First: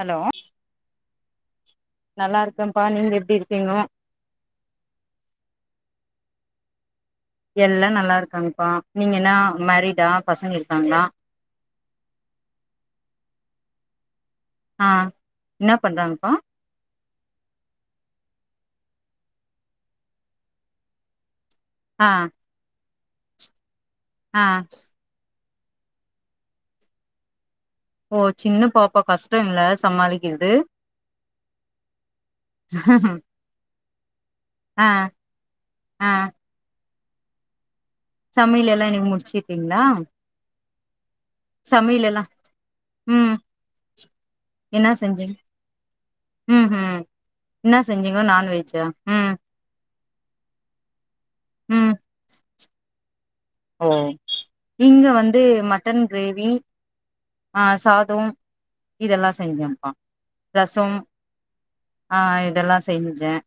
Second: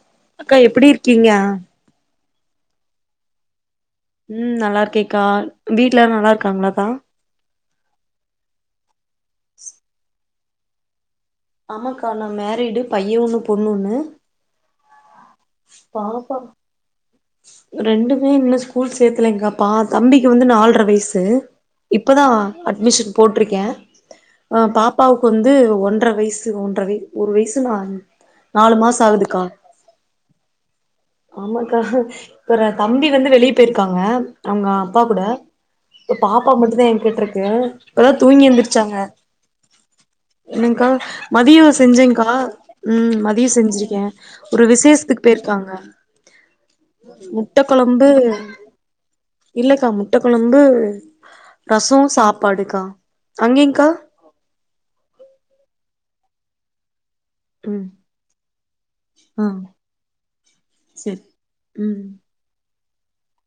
Hello அக்கா எப்டி இருக்கீங்க நல்லா இருக்கேப்பா நீங்க எப்டி இருக்கீங்க ம் நல்லா இருக்கேக்கா வீட்லாரும் நல்லா இருக்காங்களாக எல்லாம் நல்லா இருக்காங்க இப்பா நீங்க என்னா மேரிடா பசங்க இருக்காங்களா ஆமாக்காந மேரிடு பையன்னு பொண்ணுன்னு ஆ என்ன பண்றாங்கப்பா ரெண்டுமே இன்னும் ஸ்கூல் சேர்க்லைக்க தம்பிக்கு வந்து நாலரை வயசு ஆ இப்பதான் அட்மிஷன் போட்டிருக்கேன் ஆ பாப்பாவுக்கு வந்து ஒன்றரை வயசு ஒன்ற ஒரு வயசு ஓ சின்ன நாலு பாப்பா மாசம் ஆகுதுக்கா கஷ்டம்ல சமாளிக்கிறது ஆமாக்கா ஒரு தம்பி வந்து வெளிய போயிருக்காங்க அவங்க ஆ அப்பா கூட ஆ இப்ப பாப்பா மட்டும் இதா என் கிட்ட இருக்கு இப்பதா தூங்கி சமையல் எல்லா எந்திருச்சாங்க இன்னைக்கு முடிச்சுட்டீங்களா என்னங்க்கா மதியோ சமையல் எல்லா செஞ்சேங்க்கா உம் ம் மதியோ செஞ்சிருக்கே ஒரு என்ன விசேஷத்துக்கு செஞ்சீங்க போயிருக்காங்க ம் ம் முட்டை என்ன கொழம்பு செஞ்சீங்க நான்வெஜ்ஜா ம் இல்லக்கா முட் ட்டை கொழம்பு ம் ரசோ சாப்பாடுக்கா அங்கேங்க்கா ஓ இங்க வந்து மட் மட்டன் கிரேவி ஆஹ் ம் சாதோ இதெல்லா ஆ செஞ்சம்ப்பா ரசம் செரி ம் ஆஹ் இதெல்லா செ செஞ்சேன்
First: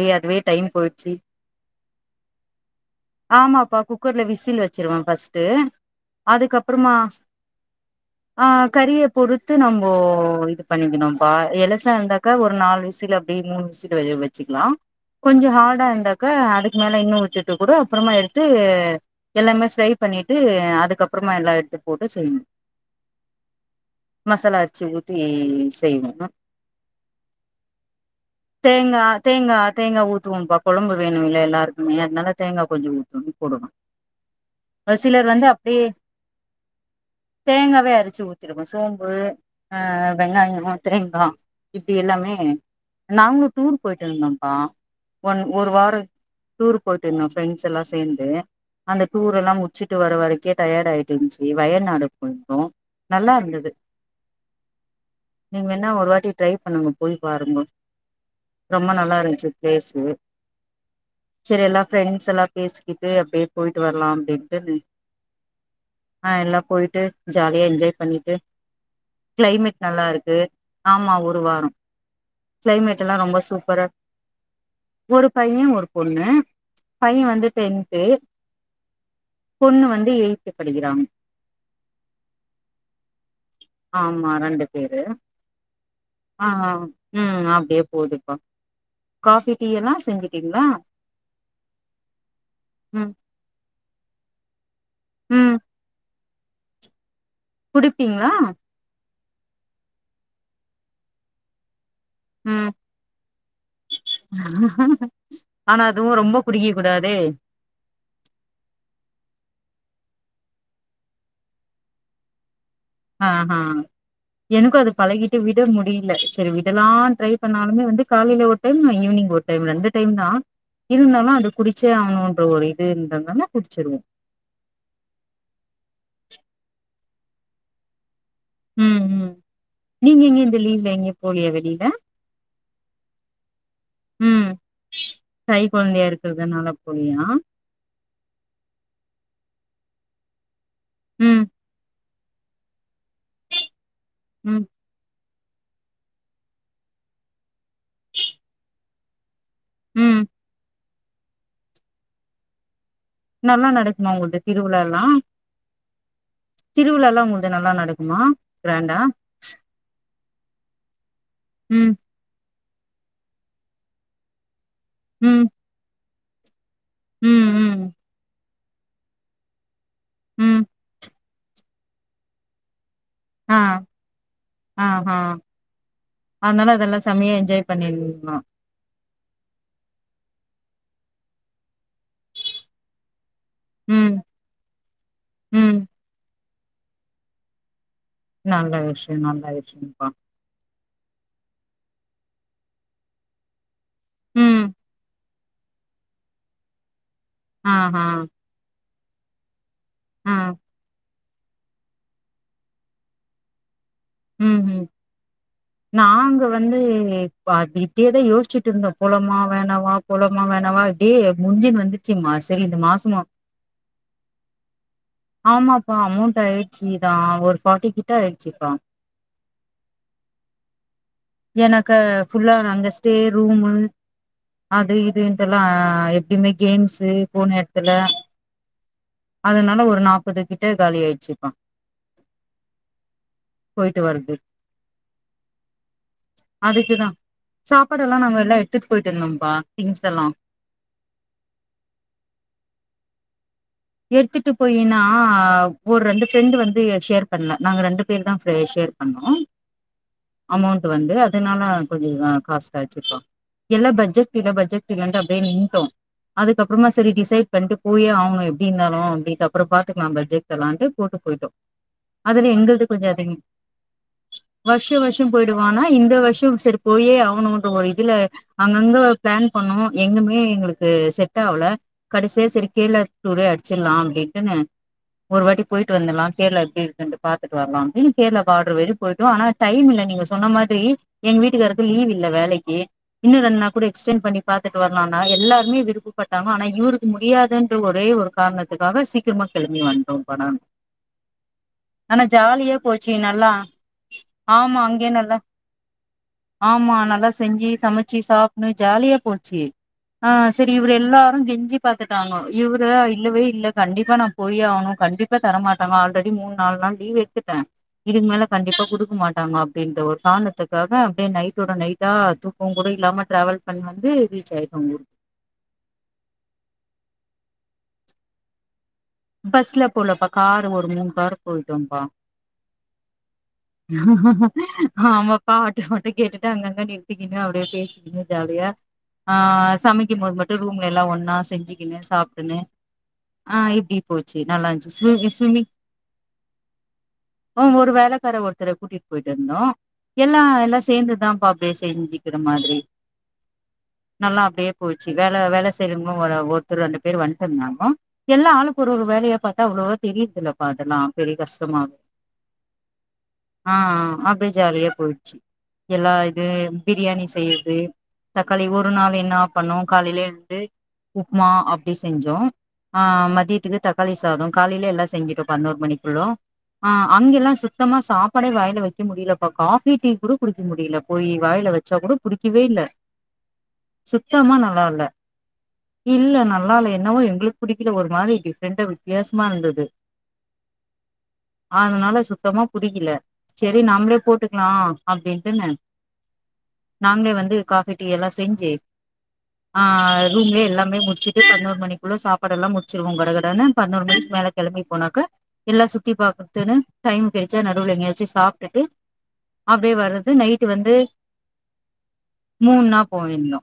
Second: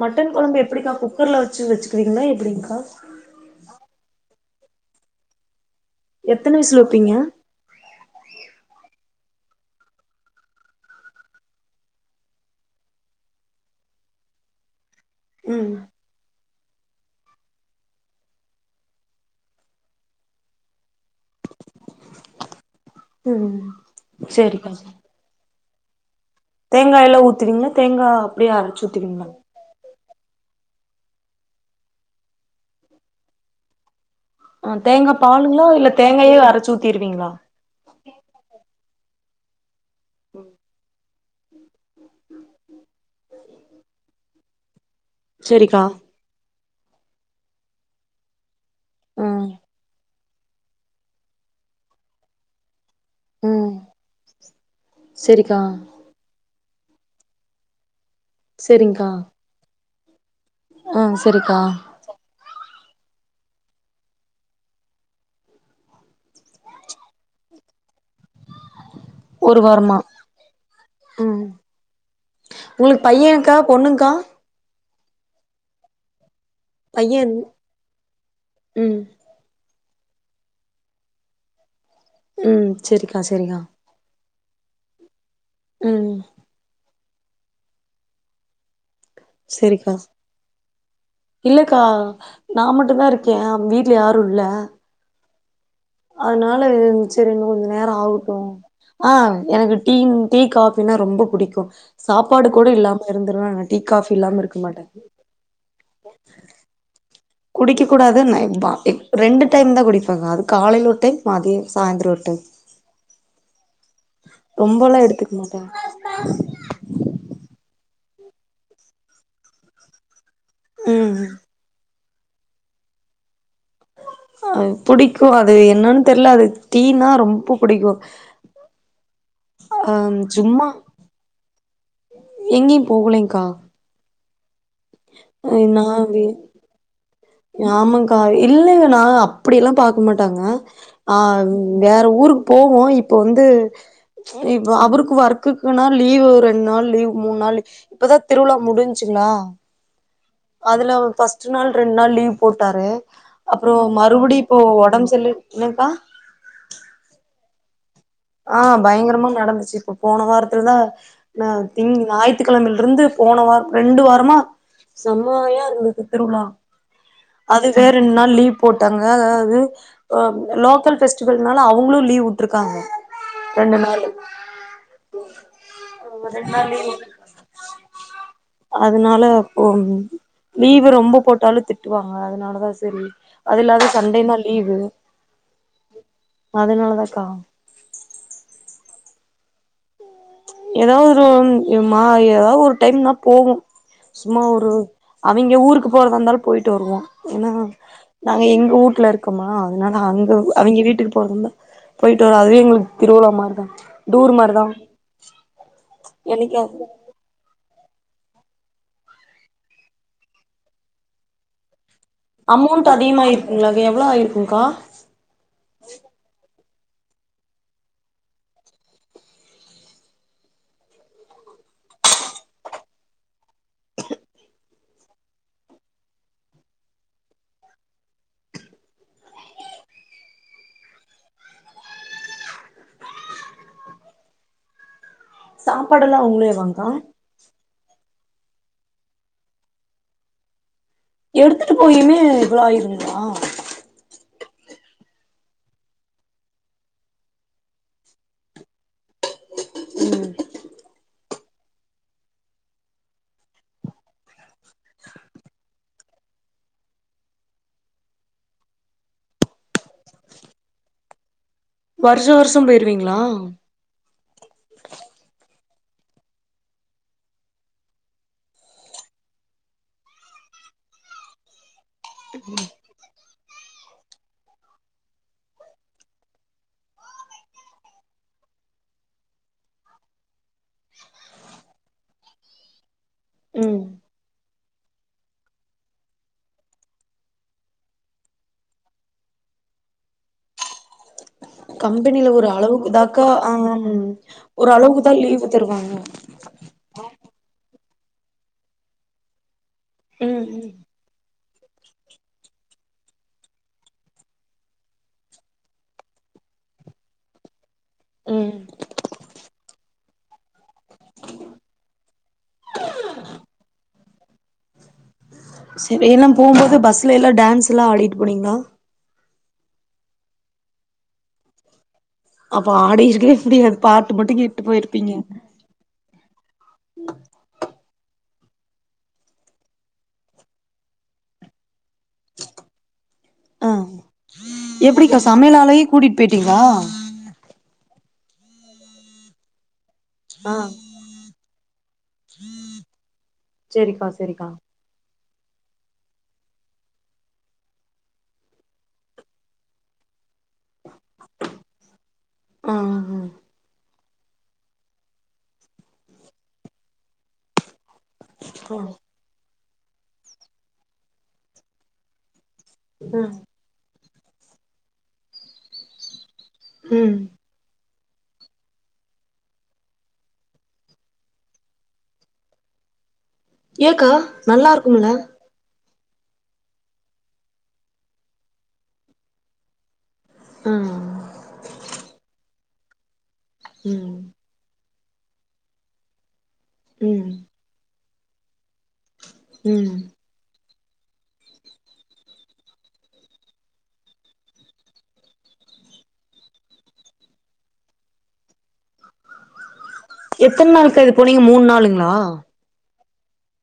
மட்டன் கொழம்பு எப்டிக்கா குக்கர்ல வச்சு வச்சு [unintelligible] எப்டிங்க்கா ஆமாப்பா குக்கர்ல விசில் வச் வச்சிருவே ஃபர்ஸ்ட்டு எத்தன விசில் அதுக்கப்புறமா வப்பீங்க ஆஹ் கறிய பொறுத்து நம்மோ இது பண்ணிக்கணும்ப்பா எளசா இருந்தாக்கா ஒரு நாலு விசில் அப்டி மூணு விசில் வச்சுக்கலா கொஞ்ச ம் ஹாடா இருந்தாக்கா அதுக் அ மேல இன்னும் வச்சிட்டு கூட அப்புறமா எடுத்து எல்லாமே ஃப்ரை பண்ணிட்டு அதுக்கப்புறமா எல்லா எடுத்து போட்டு செய்யணு உம் மசாலா சரிக்கா அரச்சு ஊத்தி செய்வோ தேங்கா எல்லா ஊத்துவீங்ளா தேங்கா அப்டியே அரைச்சு தேங்கா ஊத்துவீங்களா தேங்கா தேங்கா ஊத்துவோம்ப்பா கொழம்பு வேணும்ல்ல எல்லாருக்குமே அதனால தேங்கா கொஞ்சோ உதுத்து அள்ளி போடோனு ஆ தேங்கா சிலர் வந்து பாலுங்களா அப்டியே இல்ல தேங்காயே அரச்சு ஊத்திருவீங்களா தேங்காவே அரைச்சு ஊத்திருவோ சோம்பு வெங்காயம் தேங்காய இப்டி எல்லாமே நாங்களும் டூர் போய்ட்டு இருந்தோம் ஆ ஒன் ஒரு செரிக்கா வார டுர் போ எங்க ஃபிரெண்ட்ஸ் எல்லாம் சேந்து அந்த டூர் ம் எல்லா முட்ச்சிட்டு வர வரைக் அங்கயே டயேர்டு ஆயிருச்சுனு சொல்லி வயநாடு போயிர்ந்தோ நல்லா இருந்தது ம் செரிக்கா நீங்க வேண்ணா ஒரு வாட்டி ட்ரை பண்ணுங்க போய் பாருங்க ரொம்ப நல்லா இருந்துச்சு பிளேஸ் [unintelligible] ஆஹ் சரிக்கா பிரெண்ட்ஸ் எல்லாம் பேசிக்கிட் து அப்டியே போயிட்டு வரலா அப்டின்ட்டுனு ஆஹ் எல்லா போயிட்டு ஜாலியா என்ஜாய் பண்ணிட்டு ஒரு கிளைமேட் வாரமா நல்லா இருக்கு ஆமா ஒரு ம் வாரோ உங்களுக்கு கிளைமேட் எல்லா ரொம்ப பையன்க்கா சூப்பரா பொண்ணுங்க்கா ஒரு பைய ஒரு பொண்ணு பைய பையன் வந்து டென்த்து ம் பொண்ணு வந்து எய்த்து படிக்கிறாங் உம் சரிக்கா சரிக்கா ஆமா ரெண்டு பேரு ஆ ஆ ம் அப்டியே போதுப்பா காஃபி டீயெல்லா செஞ்சிட்டீங்களா க்கா நா மட்டுந்தா இருக்கே வீட்ல யாரு இல்ல ம் அதனால செரிங்க கொஞ்ச நேரம் குடிப்பீங்களா ஆகட்டும் ஆஹ் எனக்கு டீயும் டீ காபினா ரொம்ப பிடிக்கும் சாப்பாடு கூட ம் இல்லாம இருந்துருலாங்க டீ காபி இல்லாம இருக்க மாட்டேன் ஆனா அதுவு ரொம்ப குடிக்க கூடாதே குடிக்க கூடாது நான் இருந்தே அப்பே ரெண்டு டைம் தான் குடிப்பாங்க அது காலையில ஒரு டைம் மாதிய சாய்ந்தரம் ஓரு டைம் ஆஹா ஹா எனக்கும் அது ரொம்பலா எடுத்துக்க பழகிட்டு மாட்ட விட முடியல சரி விடலாம் ட்ரை பண்ணாலுமே வந்து காலையில ஒரு டைம் நான் ஈவினிங் ஒரு டைம் ரெண்டு டைம் தான் ம் இருந்தாலும் அது குடிச்சே ஆவனும் பன்ற ஒரு இதுனா அ புடிக்கும் அது என்னன்னு தெரியல அது டீனா ரொம்ப பிடிக்கும் ம் ம் அஹா நீங்க எங்க இந்த சும்மா லீவ்ல எங்கயு போலியா வெளியில எங்கேயும் போகலங்கா ம் கை குழந்தையா இருக்கிறதுனால புலியா ஆமாக்கா இல்லைங்க நான் அப்படிய எல்லாம் பான் நின்னுட்டாங்க ம் ஆஹ் வேற ஊருக் போவோ இப் இப்ப வந்து ம் இப்ப அவருக்கு ஒர்க் க்குக்குன்னா லீவ் ரெண்ட் நாள் லீவ் மூண் நாளு இப்பதா திருவிழா முடிஞ்ச்சுங்ளா ம் அதுல ஃபஸ்ட் நாள் ரெண்ட் நாள் லீவ் போட்டாரு நல்லா அப்பறம் நடக்குமா உங்கள்து மறுபடிம் இப்போ உடம்பு செல்லு என்னக்கா திருவிழாலா உங்கள்து நல்லா நடக் ஆஹ் பயங்கரமா நடந்துச்சு இப்போ போன வாரத்துலதா நா ம் திங் ஞாயித்துக் கிழமிலருந்து போன வார ரெண்டு வாரமா ம் செம்மயா இருந்தது திருவுழா ம் அதுவே ம் ரெண்ட் நாள் லீவ் போட்டாங்க அதாவது ஆ ம் லோக்கல் ஃபெஸ் ச்சுகள்னால அவங்களு லீவ் வுட்ருக்காங்க ஆஹ் ஆஹ் ஹா அதனால அதலா செமையா என்ஜாய் பண்ணீங்ளோ அதனால இப்போ லீவு ரொம்ப போட்டாலு திட்டுவாங்க அதனாலதா சரி அது இல்லாத ம் சண்டேனா லீவு ம் அதுனாலதாக்கா நல்ல விஷயம் நல்ல விஷயம்ப்பா எதாவது ஒரு மா எதாவது ஒரு டைம்னா போவோ சும்மா ம் ஒரு அவிங்க ஊருக்கு போறதா இருந்தாலு போயிட்டு வருவோ ஏன்னா ஆ ஆ நாங்க எங்க ஊட்ல இருக் க்கமா அதனால அங்க ஆ அவிங்க வீட்டுக் போறதாருந்தா போயிட்டு வரோ அதுவே எங்களுக்கு திருவிழா மாரிதா டூர் ம் மாரிதா ம் நாங்க வந்து என்னைக்காது பா இப்டியேதா யோசிச்சிட்டு இருந்தோ போலாமா வேணாவா போலாமா வேணாவா இப்டியே முஞ்சின் வந்துட் அமௌண்ட் அதிகமாயிருக்குங்ளா அது எவ்ளோ ஆயிருக்குங்க்கா ஆமாப்பா [unintelligible] ஒரு ஃபார்ட்டி கிட்ட ஆயிடுச்சுப்பா ஏன்னாக்க ஃபுல்லா அங்க ஸ்டே ரூமு அது இதுன்ட்டு எல்லா எப்டியுமே கேம்சு போன எடத்துல அதனால ஒரு நாபபது கிட்ட காலி ஆயிடுச்சுப்பா போயிட்டு வருது சாப்பாடெல்லா அவங்களேவாங்க்கா அதுக்குதா சாப்பாடெல்லா நாங்க எல்லா எடுத்துட் போயிட்ருந்தோம்ப்பா திங்ஸ் எல்லா எடுத்துட்டு போயுமே இவ்ளோ ஆயிருந்ததுங்ளா எடுத்துட்டு போயினா ஒரு ரெண்டு ஃப்ரெண்டு வந்து ஷேர் பண்ல நாங்க ரெண்டு பேர்தா அ ஷேர் பண்ணோ அமௌண்ட் வந்து அதனால கொஞ்ச காஸ்ட் ஆச்சுப்பா எல்லா பட்ஜெட் இல்ல பட்ஜெட் இல்லன்ட்டு அப்டியே நின்ட்டோ அதுக்கப்புறமா சரி டிசைட் பண்ட்டு போயே ஆவணு இப் தீந்தாலு அப்டி அப்றோ பாத்துக்கலா பட்ஜெட் எல்லான்ட்டு போட்டு போயிட்டோ வருஷோ அதுல வருஷோ எங்கள்து கொஞ்ச போயிருவீங்களா அதிகோ வர்ஷ வர்ஷோ போயிடுவோ ஆனா இந்த வருஷம் செரி போயே ஆகணும்ன்ற ஒரு இதுல அங்கங்க பிளான் பண்ணோம் எங்குமே எங்களுக்கு செட் ஆகல கடசிய செரி கேல டூடே அடிச்சிடலாம் அப்டின்னு ஒரு வாட்டி போயிட்டு வந்தலாம் கேரள எப்படி இருக்குன்டு பாத்துட்டு வரலாம் அப்டின்னு கேரள பார்டர் வரையூ போயிடோ ஆனா டைம் இல்ல நீங்க சொன்ன மாதிரி எங்க வீட்டுக்காருக்கு லீவ் இல்ல வேலக்கு இன்னும் ரெண்டு நாள் ம் கூட எக்ஸ்டென் பண்ணி பாத்துட்டு வரலாம்னா எல்லாருமே விருப்பப்பட்டாங்க ஆனா இவருக்கு முடியாதுன்ற ஒரு ஒரே ஒரு காரணத்துக்காக சீக்கிரமா கிளம்பி வந்துட்டோம் நா கம்பெனில ஒரு அளவுக்குதாக்கா ஆ நல்லா ஒரு ஆமா அங்கயே அளவுக்குதான் நல்லா லீவ் தருவாங்க ச்ச சாப்படணும் ஜாலியா போடுச்சு ஆ ம் ம் செரி இவர எல்லா கெஞ்சி பாத்துட்டாங்க இவரு இல்லவே இல்ல கண்டிப்பா நான் போயே ஆகணும் கண்டிப்பாக தர மாமாட்டாங்க ஆல்ரெடி மூணு நாலு நாள் லீவ் எடுத்துட்டேன் இதுக்கு மேல ம் கண்டிப்பா குடுக்க மாட்டாங்க அப்டின்ற ஒரு காணத்துக்கு காக அப்டியே நைட்டோட நைட்டா தூக்கம் கூட இல்லாம டிராவல் பண்ணுவாங்க இது வேவிச்சாய [inaudible] உங்களுக்கு செரி எல்லாம் போகும்போது பஸ்ல எல்லாம் டான்ஸ் எல்லாம் ஆடிட்டு போனீங்களா பஸ்ல போலப்பா காரு ஒரு மூணு கார் போயிட்டோபா அப்ப ஆடிருக்கவே முடியாது பாட்டு மட்டு கேட்டு போயிருப்பீங்க ஆமாப்பா பாட்டு பாட்டும் கேட்டுட்டு அங்கங்க நிறுத்திக்கினு அப்டியே பேசிக்குனு ஜாலியா அ சமைக்கும்போது மட்டும் ரூம் எல்லாம் ஒன்னா செஞ்சு சாப்படினு ஆஹ ஆ இப்படி எப்டிக்கா சமையலாலேயே கூட்டிட்டு போயிட்டீங்களா ம் ஒரு வேலக்கார ஒருத்தரை கூட்டிட்டு போயிட்டு இருந்தோம் எல்லாம் ஆ எல்லாம் சேர்ந்துதான்பா அப்டியே செஞ்சிக்கிற மாதரி செரிக்கா நல்லா செரிக்கா அப்டியே போச்சு வேல வேல செய்யலுங்களும் ஒருத்தர் ரெண்டு பேர் வந்துந்தாங்க எல்லா ஆளுக் ஒரு ஒரு வேலயா பார்த்தா அவ்வளவோ தெரியிருதில்லபா எல்லாம் பெரிய கஷ்டமா ஆ ஆஹ் அப்படியே ஜாலியா போயிடுச்சு எல்லா இது பிரியாணி செய்யுது தக்காளி ஆ ஒரு நாள் என்ன பண்ணோம் காலயிலயே வந்து உப்புமா அப்டி செஞ்சோம் ஆ ஆனால் மதி தக்காளி சாதம் காலயில எல்லாம் செஞ்சிடோ பதினோரு மணிக்குள்ள ஆ ம் அங்கெல்லா சுத் த்தமா சாப்பாடே வாயில வைக்க முடியலப்பா காஃபி டீ கூட குடிக்க முடியல போய் வாயில வச்சா கூட புடிக்கவே இல்ல ஏக்கா சுத்தமா நல்லா இல்ல இருக்கும்ல இல்ல நல்லா இல்ல என்னவோ எங்களுக்கு புடிக்கல ஒரு மாரி டிஃப் ரெண்டு வித்தியாசமா இருந்தது ஆ அதனால சுத்தமா புடிக்கல செரி ம் நாமளே போட்டுக்கலா அப்டின்ட்டுனு ம் நாங்களே வந்து காஃபி டீ எல்லா செஞ்சு ஆ ம் ரூம்லயே எல்லா மே முடிச்சுட்டு பதினோரு மணிக்குள்ள சாப்பாடெல்லா முடிச்சிருவோம் கடகடன்னு டனு பதினோரு மணிக்கு மேல கெளம்பி போனாக்க எல்லா சுத்தி பாத்துத்துனு டைம் கெடச்சா நடுவுல எங்காயச்சு சாப்ட்டுட்டு அப்டியே வர்றது நைட்டு எத்தன வந்து நாளுக்கா இது போனீங்க மூணு நாளுங்களா போனீங்னோ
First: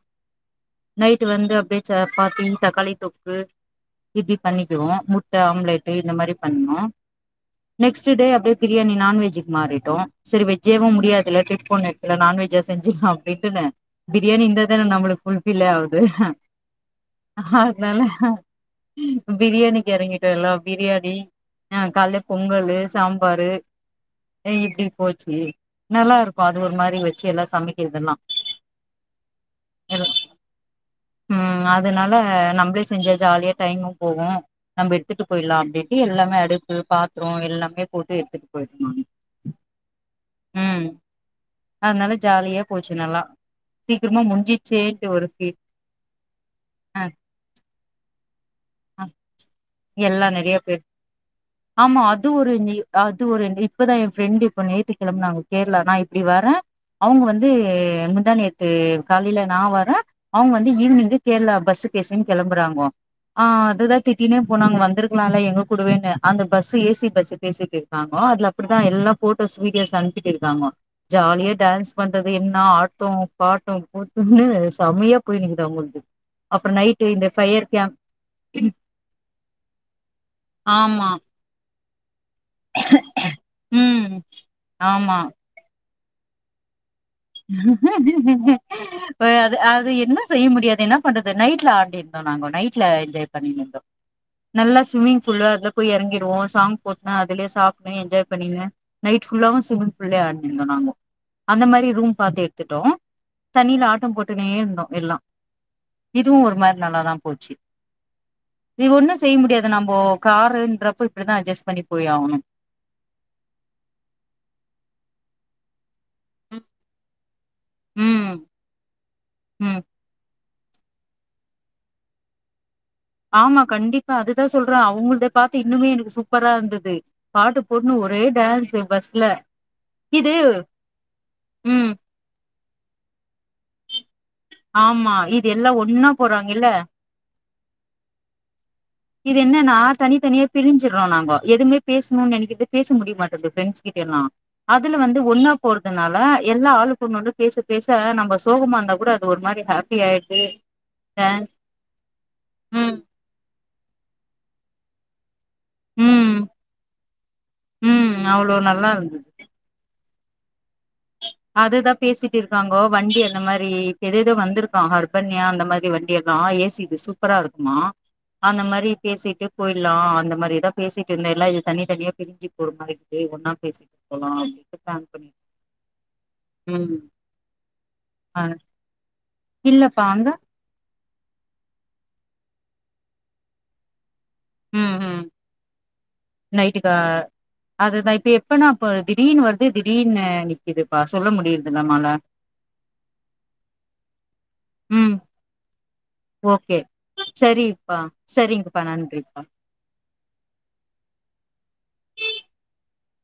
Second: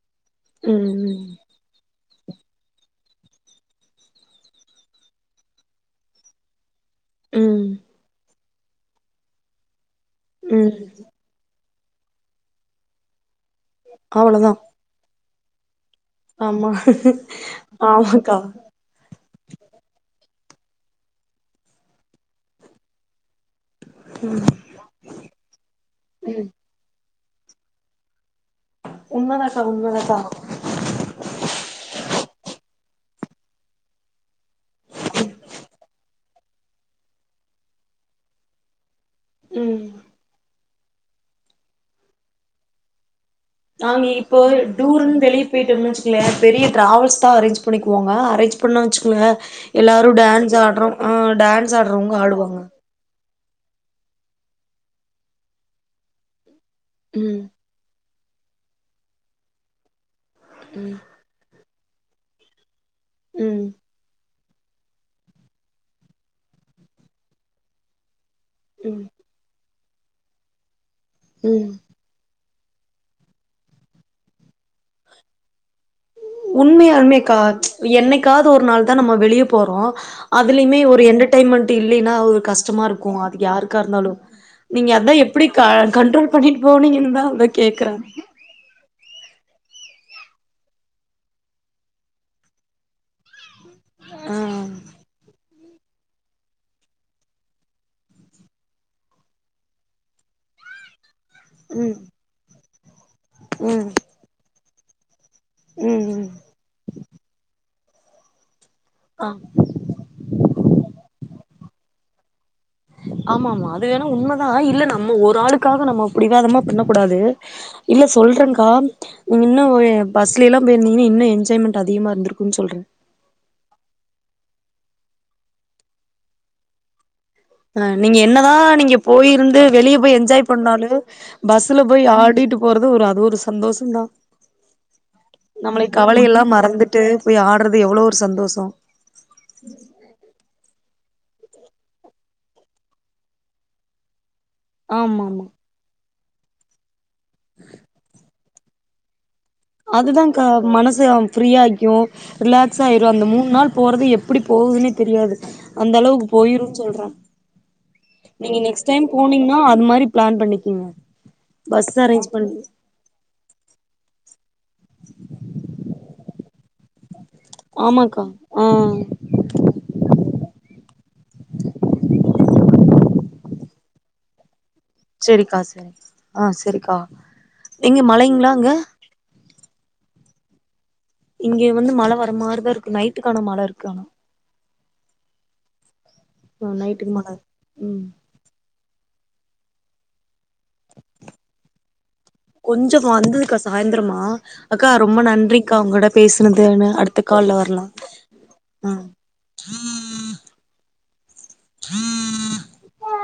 ம் ம் நைட் வந்து அப்டியே சப் பாத்தி தக்காளி தொக்கு இப்டி பண்ணிக்குவோ முட்டை ஆம்லேட்டு இந்த மாரி பண்ணோ ம் நெக்ஸ்ட் டே அப்டியே பிரியாணி நான்வெஜ்ஜுக்கு மாறிட்டோ சரி ம் வெஜ்ஜேவு முடியாதுல்ல [unintelligible] போன எடெத்தல நான்வெஜ்ஜா செஞ்சு சாப்ட்டோ. ரிட்டனு பிரியாணி அவ்ளோதா இருந்தாதான நம்மளுக் [unintelligible] ஆமா ஆமாக்கா பிரியாணிக்கு எறங்கிட்டேல்ல பிரியாணி ஆஹ காலைல பொங்கல் சாம் பாரு ஏ இப்டி போச்சு நல்லா இருக்கு அது ஒரு மாரி வச் எல்லா சமைக்கிறதெல்லா உண்மதாக்கா உண்மதாக்கா ஆ நம்பளே செஞ்சா ஜாலியா டைம் போகு நம்ப எடுத்துட்டு போயிறலா அப்டின் இல்ல எல்லாமே அடுப்பு பாத்ரோ எல்லாமே போட்டு எடுத்துட் போயிருந்தோ அன்னைக்கி உம் உம் அதனால ஜாலியா போச்சு நல்லா நாங்க சீக்கிரமா இப்போ முடிஞ்சிச்சேன்ட்டு டூர்ன்னு ஒரு வெளியே ஃபீல் போயிட்டு வந்தோன் பெரிய ஆ டிராவல்ஸ் தான் அரேஞ்ச் பண்ணக்குவோங்க அரேஞ் பண்ணச் ஆ இல்ல எல்லாரு எல்லா நெறைய டான்ஸ் பேர் ஆடுறோ ஆஹ் டான்ஸ் ஆடுறவங்க ஆடுவாங்க இது ஒரு இப்பதான் என் ப்ரெண்ட் இப்ப நேத்து கிளம்பாங்க கேரளா நான இப்டி வரேன் அவங்க ம் வந்து என்ன தான் நேத்து காலையில நான வரேன் அவங்க வந்து ஈவினிங்கு கேரளா பஸ்ஸுக் பேசன்னு கிளம்புறாங்கோ ம் இப்தான் திட்டினே போனாங்க வந்திருக்கலாம்ல்ல எங்க கூடவேன்னு அந்த பஸ் ஏசி பஸ் பேசிட்டு இருக்காங்க ஆ அதுல அப்டிதான் ம் எல்லா போட்டோஸ் வீடியோஸ் சந்திச்சிட்டு இருக்காங்கோ ஜாலியா ம் டான்ஸ் பண்றது என் ஆட்டம் பாட்டம் போட்டுக்கனு செமையா போயினுக்குது அவங்களுக்கு உண்மையாலுமேக்கா ச் ச என்னைக்கா ந்த ஒரு நாள்தா நம்ம வெளிய போறோ அதுலயுமே ஒரு ஆமா எண்டர்டெய்ன்மெண்ட் இல்லன்னா அவரு கஷ்டமா இருக்கும் அது யாருக்கா ம் இருந்தாலும் நீங்க ஆமா அதான் எப்டிக்கா கண்ட்ரோல் பண்ணிட்டு போனீங்கன் ஹிஹிஹி அது அது என்ன செய்ய முடியாது என்ன பண்றது நைட்ல ஆடிட்ருந்தோம் நாங்க நைட்ல என்ஜாய் பண்ணிங்கினு ஆ நல்லா ஸ்ம்மிங் பூல்ல அது போய் எறங்கிடுவோ சாங் போட்னு அதுலயே சாப்ட்டே என்ஜாய் பண்ணினே நைட் ஃபுல்லாவு ஸ்விம்மிங் பூல்லயே ஆடினுருந்தோ நாங்கோ அந்த மாரி ம் ரூம் எடுத்துட்டோ தண்ணியில ம் ஆட்டம் போட்டுனே இருந்தோம் எல்லாம் ம் ம் இதுவு ஒரு மாரி நல்லாதா போச்சு இது ஒண்ணும் ஆ செய்ய முடியாது நம்போ காருன்றப்போ இப்டிதா அட்ஜஸ் பணி போய் ஆகணும் ஆமா ஆமா அது வேணா உண்மதான் இல்ல நம்ம ஒரு ஆளுக்காக நம்ம பிடிவாதமா பண்ணக்கூடாது இல்ல ம் சொல்றேங்க்கா நீங்க இன்னு ம் பஸ் எல்லாம் போயிருந்தீங்கன்ன என்ஜாய்மெண்ட் அதிகமா இருந்திருகுன்னு சொல்றேன் ஆமா கண்டிப்பா அதுதான் சொல்றேன் அவங்களதப் பார்த்து இன்னுமே எனக்கு சூப்பரா இருந்தது பாட்டு போட்னு ஆஹ் நீங்க ஒரே என்னதான் டான்ஸு நீங்க பஸ்ல போயிருந்து வெளிய போய் இது என்ஜாய் பண்ணாலும் பஸ்ல ம் போய் ஆடிட்டு போரது ஒரு அது ஒரு சந்தோஷம் தான் ஆமா இது எல்லாம் ஒன்னா போறாங்கிள்ள மறந்துட்டு போய் ஆடுறது எவ்ளோ ஒரு சந்தோஷோ இது என்னன்னா தனி தனியா பிரிஞ்சு ம் நா எதும பேசணும்னு நெனைக்குறது பேச முடிய மாட்டது ப்ரன்ட்ஸ் கிட்ட எல்லாம் அதுல வந்து ஆமா ஆமா ஒன்னா போறதுனால ஆ எல்லா ஆளு இவங்க வந்து பேச பேச நம்மப் சோகமந்தாக் கூட அது ஒரு மாரி ஹாப்பி அதுதான் ஆயிடுது கா மனச அ ஃப்ரீ ஆயிக்கும் ரிலாக்ஸ் ம் ஆயிரும் அந்த மூணு நாள் போறது எப்படி போகுதுன்னே தெரியாது அந்த அளவுக்கு ம் போயிரும் சொல்றேன் ம் அவ்ளோ நீங்க நெக்ஸ்ட் டைம் போனீங்கன்னா அது மாதிரி பிளான் பண்ணி பஸ் அதுதான் அரேஞ்ச் பேசிட்டு இருக்காங்கோ வண்டி அந்த மாதிரி எத எதோ வந்து இருக்கான் ஹ்பன்யா அந்த மாதிரி வண்டி எல்லாம் ஏசி பாசு சூப்பர இருக்குமா ஆமாக்கா அந்த ஆ மாதிரி பேசிட்டு போயிடலாம் அந்த மாதிரி தான் பேசிட்டு இருந்த எல்லாம் இது தனி தனியா பிரி்ஞ்சு ஒரு மாதிரிட்டு அப்படி ஒன்னா பேசிட்டு போலாம் ஃபிளான் பண்ண செரிக்கா ஆ செரிக்கா எங்க ஆ மழங்கிளா அங்க இல்லப்பா அங்க இங்க வந்து மழை வர மாதிரிதான் இருக்கு நைட்டுக்கான மழ இருக்கு ஆனா உம் உம் ம் நைட்டுக்கா நைட்டுக்கு மழ ம் அதுதான் இப்ப எப்பனா இப்ப திடீனு வருது திடீனு நிக் கொஞ்சம் வந்ததுக்கா சாய்ந்தரமா அக்கா ம் ரொம்ப நன்றிக்கா உங்களோட ஓகே பேசுனதுன்னு அடுத்த கால்ல வரலாம் சரிப்பா சரிங்கப்பா ஆ நன்றிப்பா உம்ம